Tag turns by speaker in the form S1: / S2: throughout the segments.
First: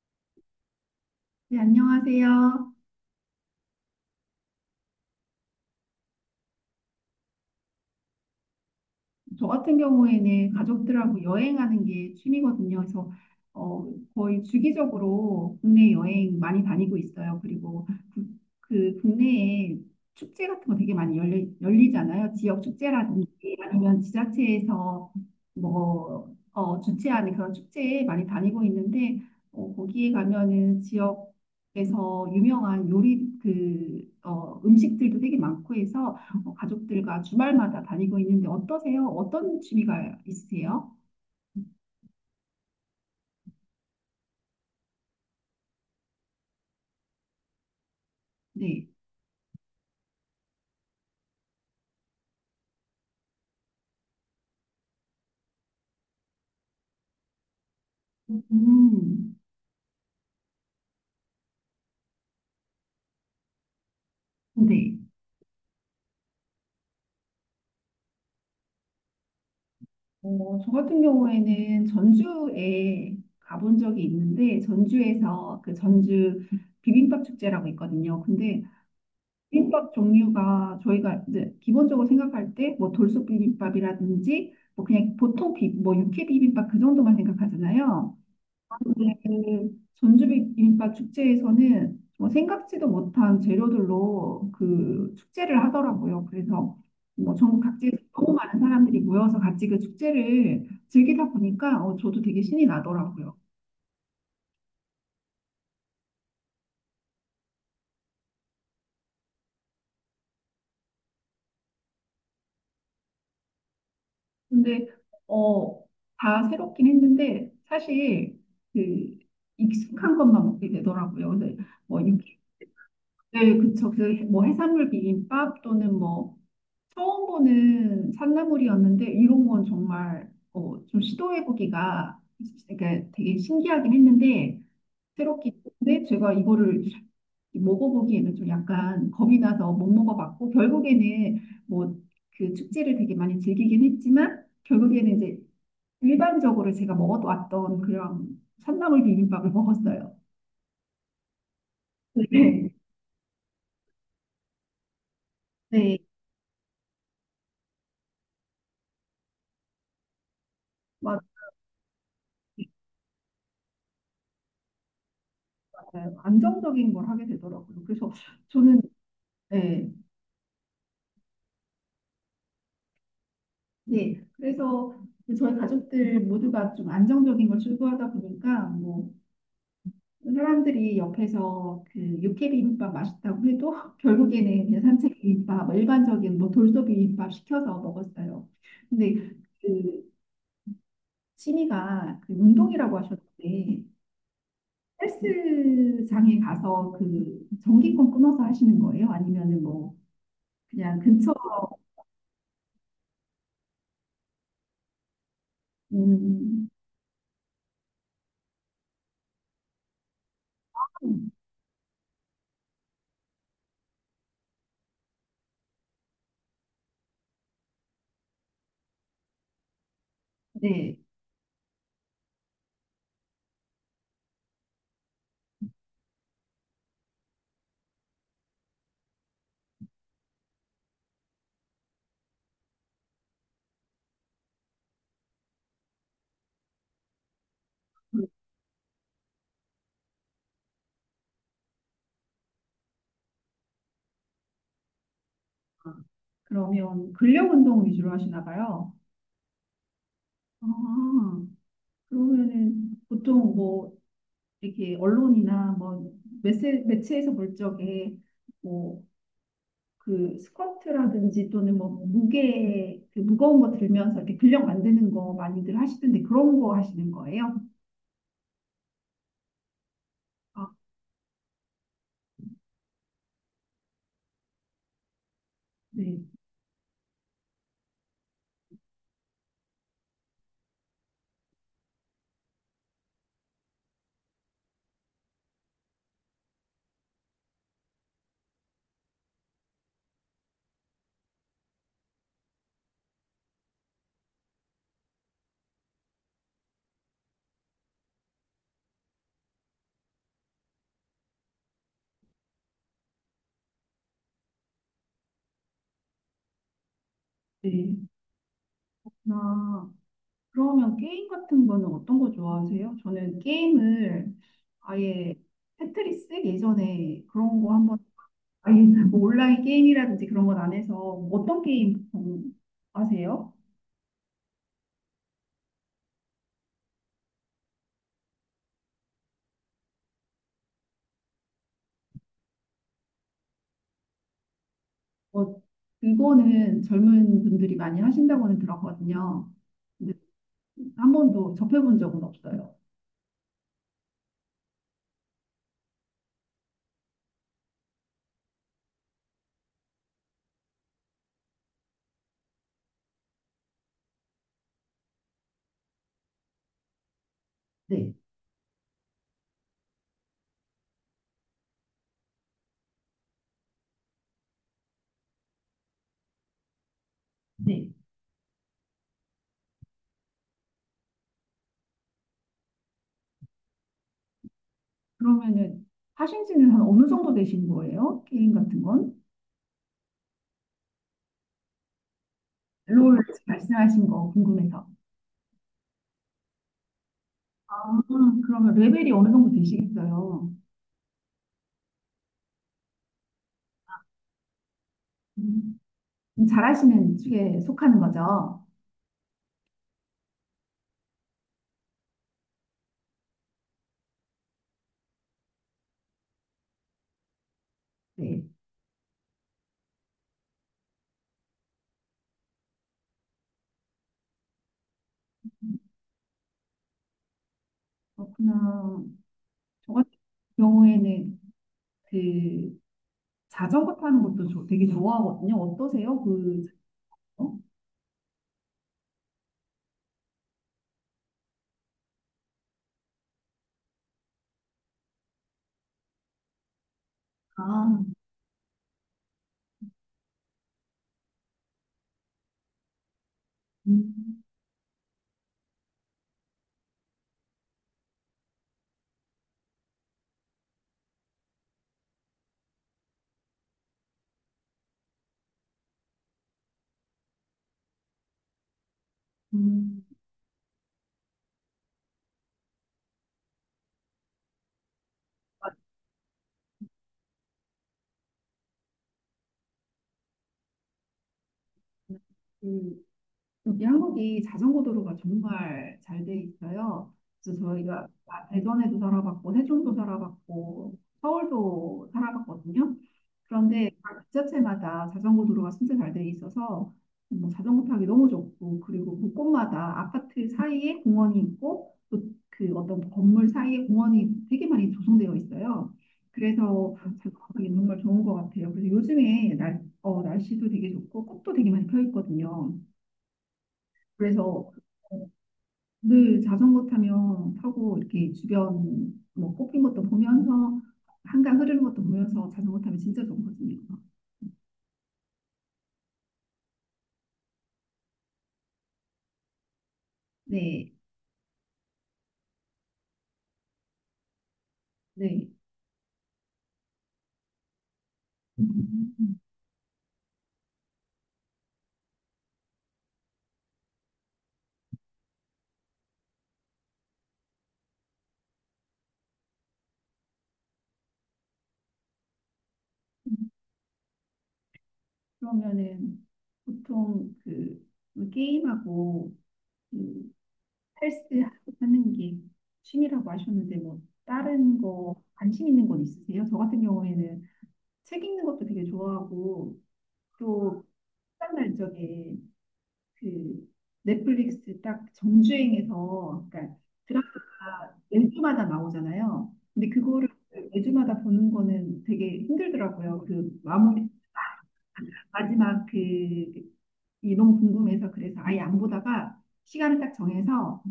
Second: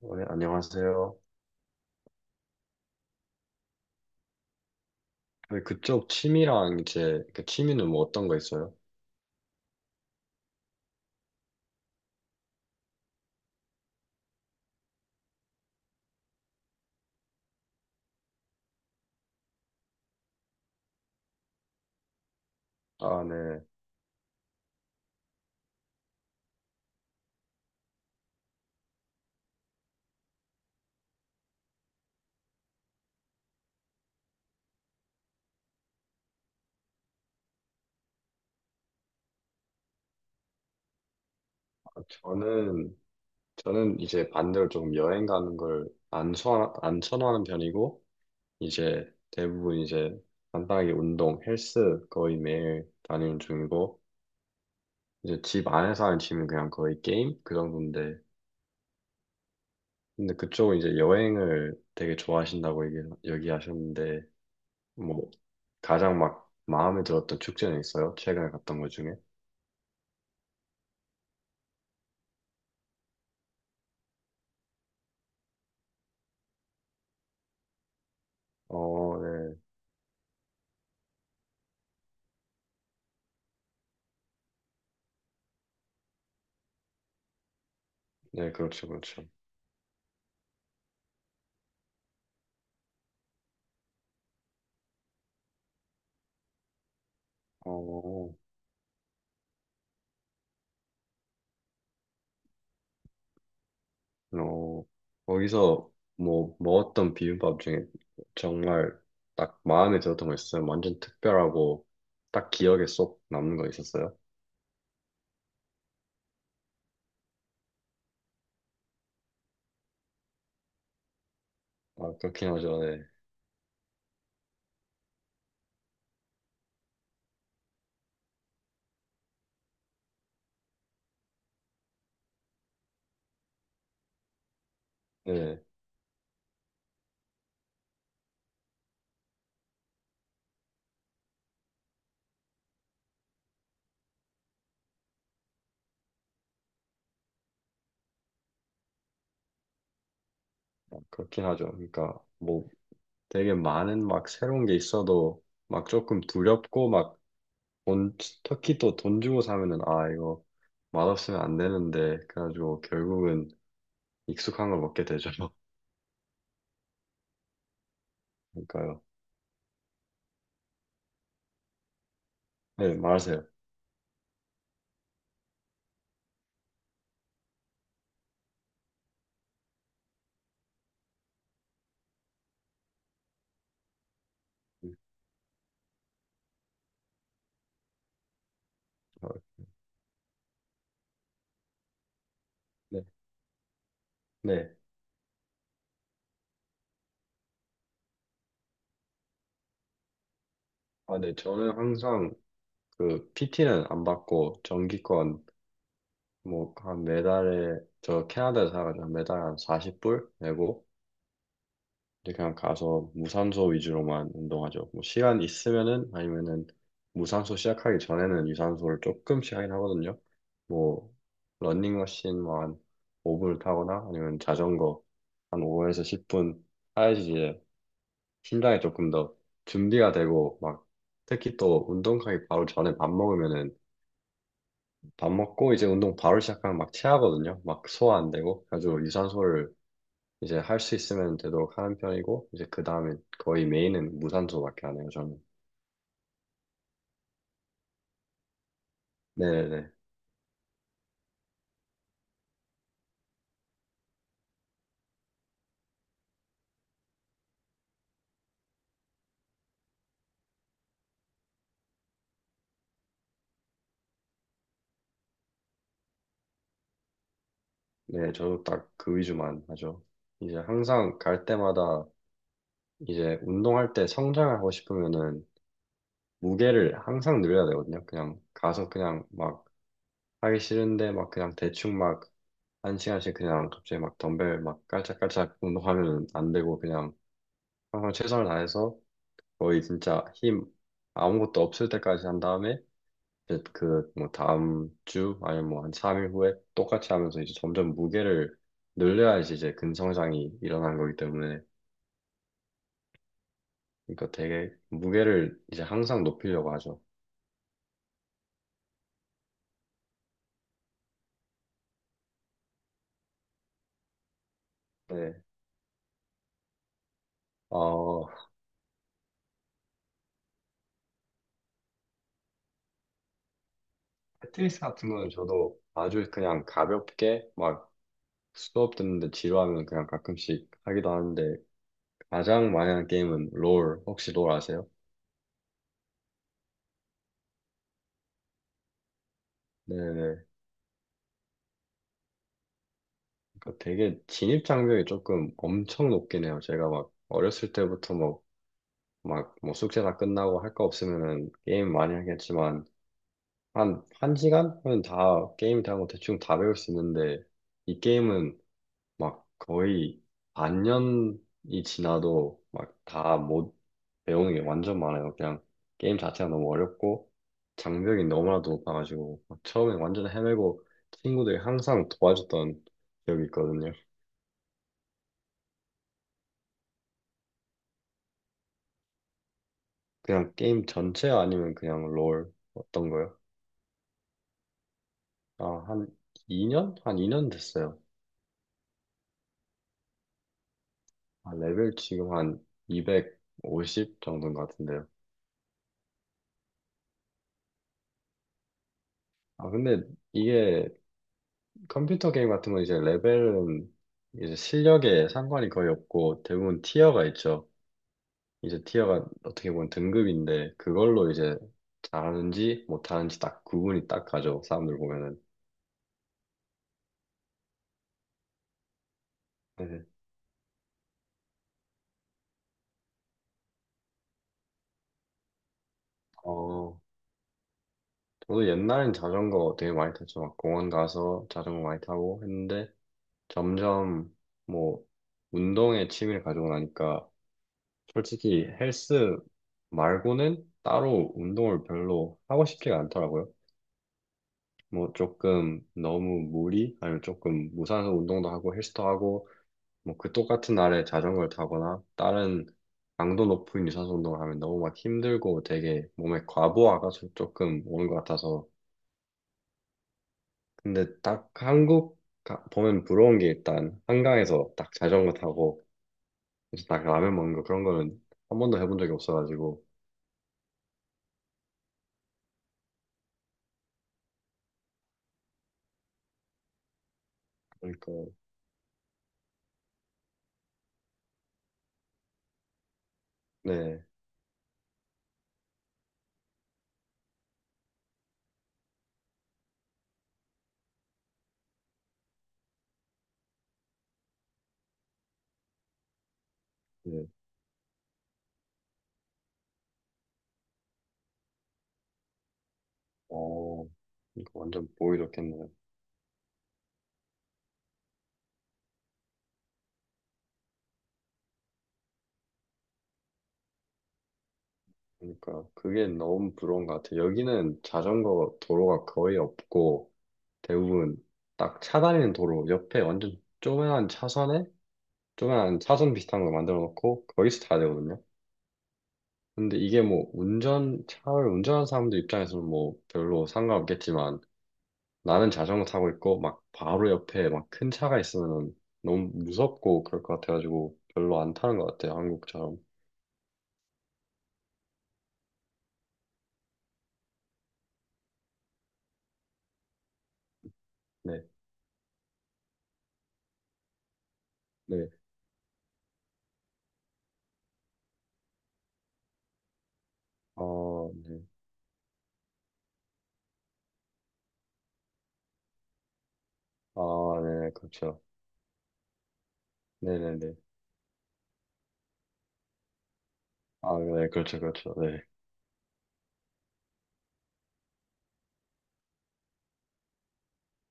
S1: 네, 안녕하세요.
S2: 네, 안녕하세요.
S1: 네, 그쪽 취미랑 이제 그 취미는 뭐 어떤 거 있어요?
S2: 저 같은 경우에는 가족들하고 여행하는 게 취미거든요. 그래서 어, 거의 주기적으로 국내 여행 많이 다니고 있어요. 그리고 그 국내에 축제 같은 거 되게 많이 열리잖아요. 지역
S1: 아,
S2: 축제라든지
S1: 네.
S2: 아니면 지자체에서 주최하는 그런 축제에 많이 다니고 있는데 거기에 가면은 지역에서 유명한 요리 음식들도 되게 많고 해서 뭐 가족들과 주말마다 다니고 있는데 어떠세요? 어떤 취미가 있으세요?
S1: 아, 저는 이제 반대로 조금 여행 가는 걸 안 선안 선호하는 편이고
S2: 네.
S1: 이제 대부분 이제 간단하게 운동, 헬스 거의 매일 다니는 중이고 이제 집 안에서 하는 취미는 그냥 거의 게임 그 정도인데
S2: 음,
S1: 근데 그쪽은 이제 여행을 되게 좋아하신다고 얘기하셨는데.
S2: 네.
S1: 뭐 가장 막 마음에 들었던 축제는 있어요? 최근에 갔던 것 중에?
S2: 어, 저 같은 경우에는 전주에 가본 적이 있는데 전주에서 그 전주 비빔밥 축제라고 있거든요. 근데
S1: 어, 네.
S2: 비빔밥 종류가 저희가 이제 기본적으로 생각할 때 뭐 돌솥 비빔밥이라든지 뭐 그냥 뭐 육회 비빔밥 그 정도만 생각하잖아요.
S1: 네, 그렇죠,
S2: 네,
S1: 그렇죠.
S2: 전주 비빔밥 축제에서는 뭐 생각지도 못한 재료들로 그 축제를 하더라고요. 그래서 뭐 전국 각지에서 너무
S1: 어,
S2: 많은 사람들이 모여서 같이 그 축제를 즐기다 보니까 저도 되게 신이 나더라고요.
S1: 어, 거기서 뭐 먹었던 비빔밥 중에 정말 딱 마음에 들었던 거 있어요? 완전 특별하고 딱 기억에 쏙 남는 거 있었어요?
S2: 근데 어, 다 새롭긴 했는데 사실 그 익숙한 것만 먹게 되더라고요. 근데 뭐
S1: 아,
S2: 육회,
S1: 그렇긴 하죠, 네.
S2: 네, 그쵸. 그뭐 해산물 비빔밥 또는 뭐 처음 보는 산나물이었는데 이런 건 정말 좀 시도해보기가 그러니까 되게 신기하긴 했는데 새롭긴
S1: 네,
S2: 했는데 제가 이거를 먹어보기에는 좀 약간 겁이 나서 못 먹어봤고 결국에는 뭐 그 축제를 되게 많이 즐기긴 했지만 결국에는 이제 일반적으로 제가 먹어왔던 그런 산나물 비빔밥을 먹었어요.
S1: 아, 그렇긴 하죠. 그러니까 뭐
S2: 네.
S1: 되게 많은 막 새로운 게 있어도 막
S2: 네.
S1: 조금 두렵고 막 돈, 특히 또 돈 주고 사면은 아, 이거
S2: 맞아요.
S1: 맛없으면 안 되는데 그래가지고 결국은 익숙한 걸 먹게 되죠.
S2: 안정적인 걸 하게 되더라고요. 그래서 저는
S1: 그러니까요.
S2: 네,
S1: 네, 말하세요.
S2: 네, 그래서 저희 가족들 모두가 좀 안정적인 걸 추구하다 보니까 뭐 사람들이 옆에서 그 육회 비빔밥 맛있다고 해도 결국에는 그냥
S1: 음,
S2: 산채 비빔밥, 뭐 일반적인 뭐 돌솥 비빔밥 시켜서 먹었어요. 근데
S1: 어,
S2: 그 취미가 그 운동이라고
S1: 네,
S2: 하셨는데
S1: 네.
S2: 헬스장에 가서 그 전기권 끊어서 하시는 거예요? 아니면은 뭐 그냥
S1: 아,
S2: 근처
S1: 네, 저는 항상 그 PT는 안 받고 정기권
S2: 음,
S1: 뭐 한 매달에 저 캐나다에 살아가지고 한 매달 한 40불 내고 이제 그냥 가서 무산소 위주로만 운동하죠. 뭐 시간 있으면은 아니면은 무산소 시작하기 전에는 유산소를 조금씩 하긴 하거든요.
S2: 네.
S1: 뭐 러닝머신 뭐한 5분을 타거나 아니면 자전거 한 5에서 10분 타야지 심장이 조금 더 준비가 되고 막 특히 또 운동하기 바로 전에 밥 먹으면은 밥 먹고 이제 운동 바로 시작하면 막 체하거든요. 막 소화 안 되고 아주 유산소를 이제 할 수 있으면 되도록 하는 편이고 이제 그 다음에 거의 메인은 무산소밖에 안 해요 저는.
S2: 그러면 근력 운동 위주로 하시나 봐요.
S1: 네네네.
S2: 아, 그러면은 보통 뭐 이렇게 언론이나 뭐 매체에서 볼 적에 뭐 그 스쿼트라든지 또는 뭐 무게 그 무거운 거 들면서 이렇게 근력 만드는 거 많이들 하시던데 그런 거 하시는 거예요?
S1: 네 저도 딱 그 위주만 하죠. 이제
S2: 아,
S1: 항상 갈 때마다 이제 운동할 때 성장하고 싶으면은
S2: 네,
S1: 무게를 항상 늘려야 되거든요. 그냥 가서 그냥 막 하기 싫은데 막 그냥 대충 막 한 시간씩 그냥 갑자기 막 덤벨 막 깔짝깔짝 운동하면 안 되고 그냥 항상 최선을 다해서 거의 진짜 힘 아무것도 없을 때까지 한 다음에 이제 그 뭐 다음 주 아니면 뭐 한 3일 후에 똑같이 하면서 이제 점점 무게를 늘려야지 이제 근성장이 일어나는 거기 때문에 그러니까 되게 무게를 이제 항상 높이려고 하죠.
S2: 네. 나 그러면 게임 같은 거는 어떤 거 좋아하세요? 저는 게임을 아예
S1: 네.
S2: 테트리스 예전에 그런 거 한번
S1: 어,
S2: 아니, 뭐 온라인 게임이라든지 그런 건 안 해서 어떤 게임 보통 하세요?
S1: 패트리스 같은 거는 저도 아주 그냥 가볍게 막 수업 듣는데 지루하면 그냥 가끔씩 하기도 하는데 가장 많이 하는 게임은 롤. 혹시 롤 아세요?
S2: 뭐 그거는 젊은 분들이 많이 하신다고는 들었거든요. 근데
S1: 네네.
S2: 한 번도 접해본 적은 없어요.
S1: 그 되게 진입 장벽이 조금 엄청 높긴 해요. 제가 막 어렸을 때부터 뭐, 막, 뭐 숙제 다 끝나고 할 거 없으면은 게임 많이 하겠지만, 한 시간은 다, 게임 대한 거 대충 다 배울 수 있는데, 이
S2: 네,
S1: 게임은 막 거의 반년이 지나도 막 다 못 배우는 게 완전 많아요. 그냥 게임 자체가 너무 어렵고
S2: 네.
S1: 장벽이 너무나도 높아가지고 막 처음에 완전 헤매고 친구들이 항상 도와줬던 기억이 있거든요.
S2: 그러면은 하신 지는 한 어느 정도 되신 거예요? 게임 같은 건?
S1: 그냥 게임 전체 아니면 그냥 롤 어떤
S2: 롤
S1: 거요?
S2: 말씀하신 거 궁금해서.
S1: 아, 한 2년? 한 2년
S2: 아,
S1: 됐어요.
S2: 그러면 레벨이 어느 정도 되시겠어요?
S1: 아, 레벨 지금 한 250 정도인 것 같은데요.
S2: 음, 잘하시는 축에 속하는 거죠?
S1: 아, 근데 이게 컴퓨터 게임 같은 건 이제 레벨은 이제 실력에 상관이 거의 없고 대부분 티어가 있죠.
S2: 네.
S1: 이제 티어가 어떻게 보면 등급인데 그걸로 이제 잘하는지 못하는지 딱 구분이 딱 가죠. 사람들 보면은.
S2: 그렇구나. 저
S1: 네.
S2: 같은 경우에는 그 자전거 타는 것도 저 되게 좋아하거든요. 어떠세요? 그,
S1: 어,
S2: 자전거?
S1: 저도 옛날엔 자전거 되게 많이 탔죠. 막 공원 가서 자전거 많이 타고 했는데 점점 뭐 운동에 취미를 가지고 나니까
S2: 아,
S1: 솔직히 헬스 말고는 따로 운동을 별로 하고 싶지가 않더라고요.
S2: 음,
S1: 뭐 조금 너무 무리 아니면 조금 무산소 운동도 하고 헬스도 하고 뭐 그 똑같은 날에 자전거를 타거나 다른 강도 높은 유산소 운동을 하면 너무 막 힘들고 되게 몸에 과부하가 조금 오는 것 같아서
S2: 음.
S1: 근데 딱 한국 가- 보면 부러운 게 일단 한강에서 딱 자전거 타고 그래서 딱 라면 먹는 거 그런 거는 한 번도 해본 적이 없어가지고
S2: 그 여기 한국이 자전거 도로가 정말 잘 돼 있어요. 그래서 저희가
S1: 그러니까
S2: 아, 대전에도 살아봤고 세종도 살아봤고 서울도 살아봤거든요. 그런데
S1: 네,
S2: 각 지자체마다 자전거 도로가 진짜 잘 돼 있어서 뭐 자전거 타기 너무 좋고 그리고 곳곳마다 아파트 사이에 공원이 있고 또 그 어떤 건물 사이에 공원이 되게 많이 조성되어 있어요. 그래서
S1: 네.
S2: 자전거 타기 정말 좋은 것 같아요. 그래서 요즘에 날씨도 되게 좋고 꽃도 되게 많이 펴 있거든요.
S1: 어, 이거
S2: 그래서
S1: 완전 보이
S2: 어,
S1: 좋겠네요.
S2: 늘 자전거 타면 타고 이렇게 주변 뭐 꽃핀 것도 보면서 한강 흐르는 것도 보면서 자전거 타면 진짜 좋거든요.
S1: 그러니까 그게 너무 부러운 것 같아요. 여기는 자전거 도로가 거의 없고
S2: 네,
S1: 대부분 딱 차 다니는 도로 옆에 완전 조그만한 차선에
S2: 네.
S1: 조그만한 차선 비슷한 거 만들어 놓고 거기서 타야 되거든요.
S2: 음.
S1: 근데 이게 뭐 운전 차를 운전하는 사람들 입장에서는 뭐 별로 상관없겠지만 나는 자전거 타고 있고 막 바로 옆에 막 큰 차가 있으면 너무 무섭고 그럴 것 같아가지고 별로 안 타는 것 같아요. 한국처럼.
S2: 그러면은 보통 그 뭐 게임하고 그
S1: 네,
S2: 헬스하고 하는 게 취미라고 하셨는데 뭐 다른
S1: 네,
S2: 거 관심 있는 건 있으세요? 저 같은 경우에는 책 읽는 것도 되게 좋아하고 또
S1: 어, 네,
S2: 시간 날 적에 그 넷플릭스 딱 정주행해서 그러니까
S1: 아, 네,
S2: 드라마가
S1: 그렇죠.
S2: 매주마다 나오잖아요. 근데 그거를
S1: 네네네.
S2: 매주마다 보는 거는 되게 힘들더라고요. 그
S1: 아,
S2: 마무리
S1: 네, 그렇죠, 그렇죠. 네.
S2: 마지막 그 이 너무 궁금해서 그래서 아예 안 보다가 시간을 딱 정해서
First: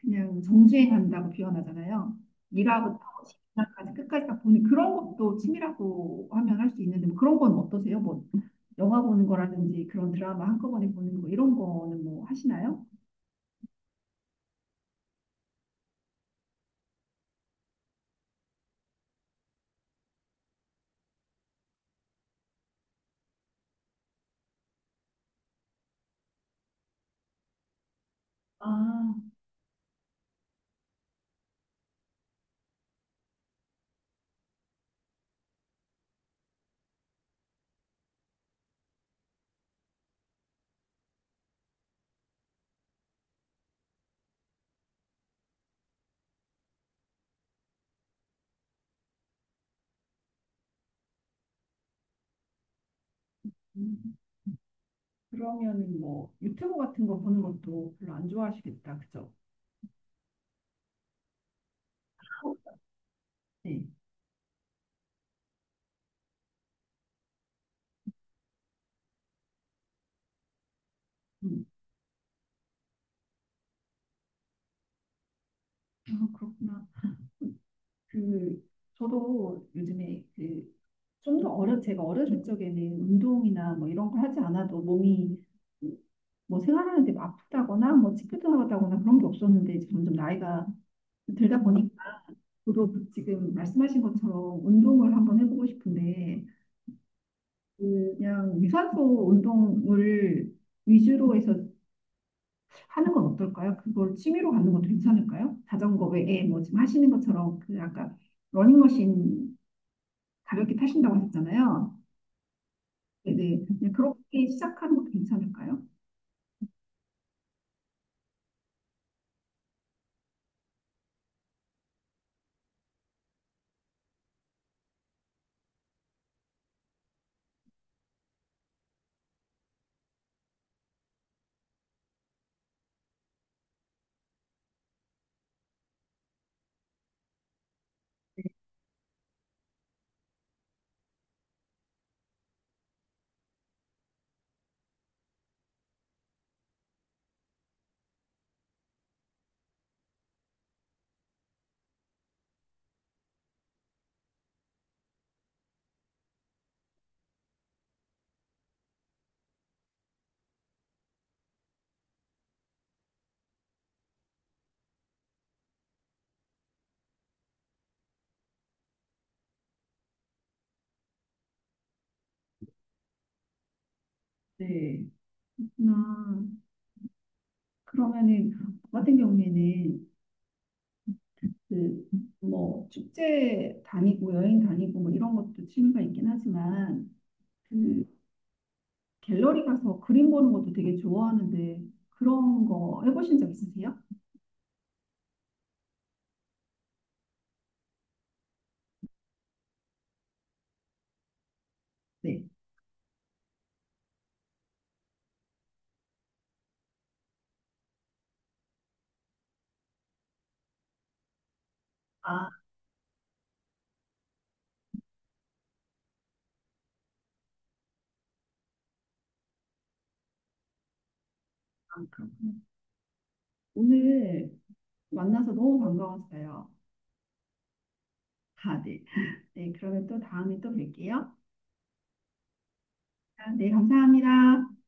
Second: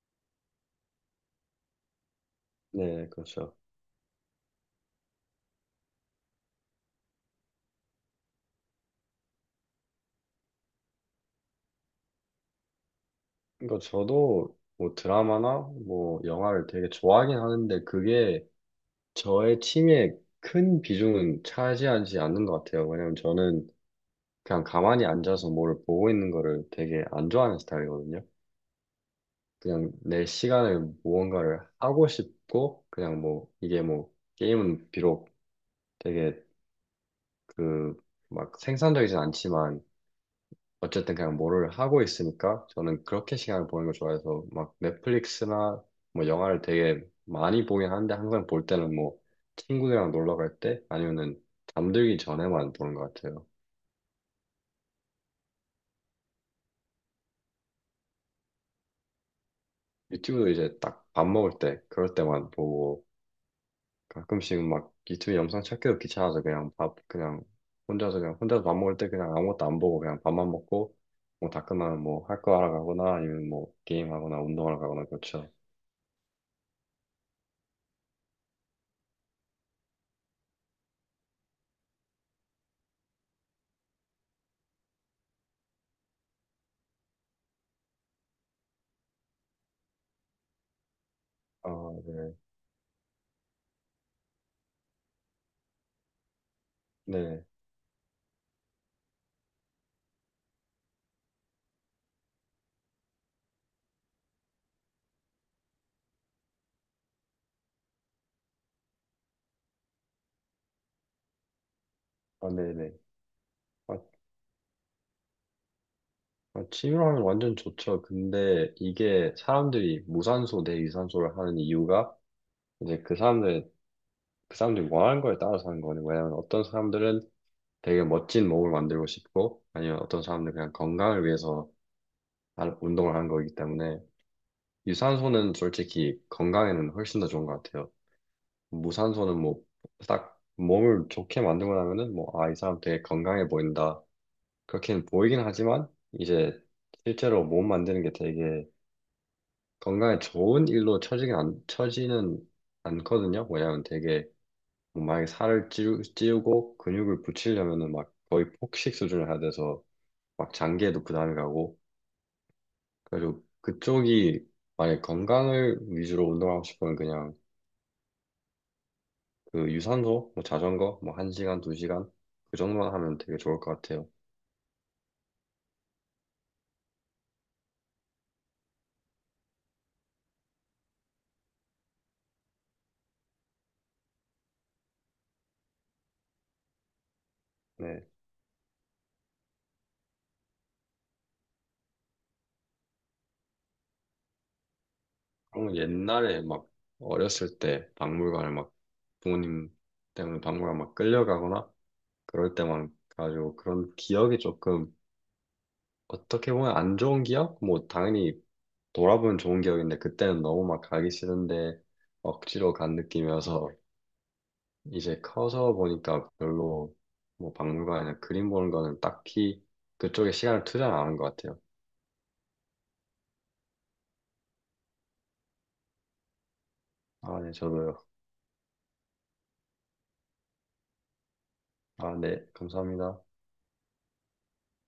S2: 그냥 정주행한다고 표현하잖아요. 일화부터
S1: 네, 그렇죠.
S2: 10까지 끝까지 다 보는 그런 것도 취미라고 하면 할 수 있는데 뭐 그런 건 어떠세요? 뭐 영화 보는 거라든지 그런 드라마 한꺼번에 보는 거 이런 거는 뭐 하시나요?
S1: 그러니까 저도 뭐 드라마나 뭐 영화를 되게 좋아하긴 하는데 그게 저의 취미에 큰 비중은 차지하지 않는 것 같아요. 왜냐면 저는 그냥 가만히 앉아서 뭐를 보고 있는 거를 되게 안 좋아하는 스타일이거든요.
S2: 아,
S1: 그냥 내 시간을 무언가를 하고 싶고 그냥 뭐 이게 뭐 게임은 비록 되게 그 막 생산적이진 않지만 어쨌든 그냥 뭐를 하고 있으니까 저는 그렇게 시간을 보는 걸 좋아해서 막 넷플릭스나 뭐 영화를 되게 많이 보긴 하는데 항상 볼 때는 뭐 친구들이랑 놀러 갈 때 아니면은 잠들기 전에만 보는 것 같아요.
S2: 음, 그러면은 뭐 유튜브 같은 거 보는 것도 별로 안 좋아하시겠다, 그죠?
S1: 유튜브도 이제 딱 밥 먹을 때 그럴 때만 보고
S2: 네.
S1: 가끔씩 막 유튜브 영상 찾기도 귀찮아서 그냥 밥 그냥 혼자서 그냥 혼자서 밥 먹을 때 그냥 아무것도 안 보고 그냥 밥만 먹고 뭐
S2: 음.
S1: 다 끝나면 뭐 할 거 하러 가거나 아니면 뭐 게임하거나 운동하러 가거나 그렇죠.
S2: 아, 그렇구나. 그 저도 요즘에 그 좀 더 어려 제가 어렸을 적에는 운동이나 뭐 이런 거 하지 않아도 몸이 뭐 생활하는데 뭐 아프다거나 뭐 찌뿌둥하다거나 그런 게 없었는데 이제 점점 나이가 들다
S1: 아,
S2: 보니까
S1: 네.
S2: 저도 지금 말씀하신 것처럼 운동을 한번 해보고 싶은데
S1: 네.
S2: 그냥 유산소 운동을 위주로 해서 하는 건 어떨까요? 그걸 취미로 갖는 것도 괜찮을까요? 자전거 외에 뭐 지금 하시는 것처럼 그 아까 러닝머신 가볍게 타신다고 하셨잖아요.
S1: 아, 네네.
S2: 네네. 그냥
S1: 아,
S2: 그렇게 시작하는 것도 괜찮을까요?
S1: 아, 취미로하면 완전 좋죠. 근데 이게 사람들이 무산소 대 유산소를 하는 이유가 이제 그 사람들 그 사람들이 원하는 거에 따라서 하는 거는 왜냐면 어떤 사람들은 되게 멋진 몸을 만들고 싶고 아니면 어떤 사람들은 그냥 건강을 위해서 운동을 하는 거기 때문에 유산소는 솔직히 건강에는 훨씬 더 좋은 것 같아요. 무산소는 뭐 딱 몸을 좋게 만들고 나면은 뭐 아, 이 사람 되게 건강해 보인다. 그렇게는 보이긴 하지만 이제 실제로 몸 만드는 게 되게 건강에 좋은 일로 처지긴 안, 처지는 않거든요. 왜냐면 되게 뭐 만약에 찌우고 근육을 붙이려면은 막 거의 폭식 수준을 해야 돼서 막 장기에도 부담이 가고 그래서 그쪽이 만약에 건강을 위주로 운동하고 싶으면 그냥 그 유산소 뭐 자전거 뭐 한 시간 두 시간 그 정도만 하면 되게 좋을 것 같아요.
S2: 네. 나 그러면은 저 같은 경우에는 그 뭐 축제 다니고 여행 다니고 뭐 이런 것도 취미가 있긴 하지만 그
S1: 네.
S2: 갤러리 가서 그림 보는 것도 되게 좋아하는데 그런 거 해보신 적 있으세요?
S1: 그럼 옛날에 막 어렸을 때 박물관을 막 부모님 때문에 박물관 막 끌려가거나
S2: 네.
S1: 그럴 때만 가지고 그런 기억이 조금 어떻게 보면 안 좋은 기억? 뭐 당연히 돌아보면 좋은 기억인데 그때는 너무 막 가기 싫은데
S2: 아,
S1: 억지로 간 느낌이어서 이제 커서 보니까 별로 뭐 박물관이나 그림 보는 거는 딱히 그쪽에 시간을 투자를 안 하는 것 같아요.
S2: 그렇군요. 오늘 만나서 너무 반가웠어요.
S1: 아, 네, 저도요.
S2: 아, 네. 네, 그러면 또 다음에 또 뵐게요.
S1: 아, 네, 감사합니다.
S2: 아, 네, 감사합니다.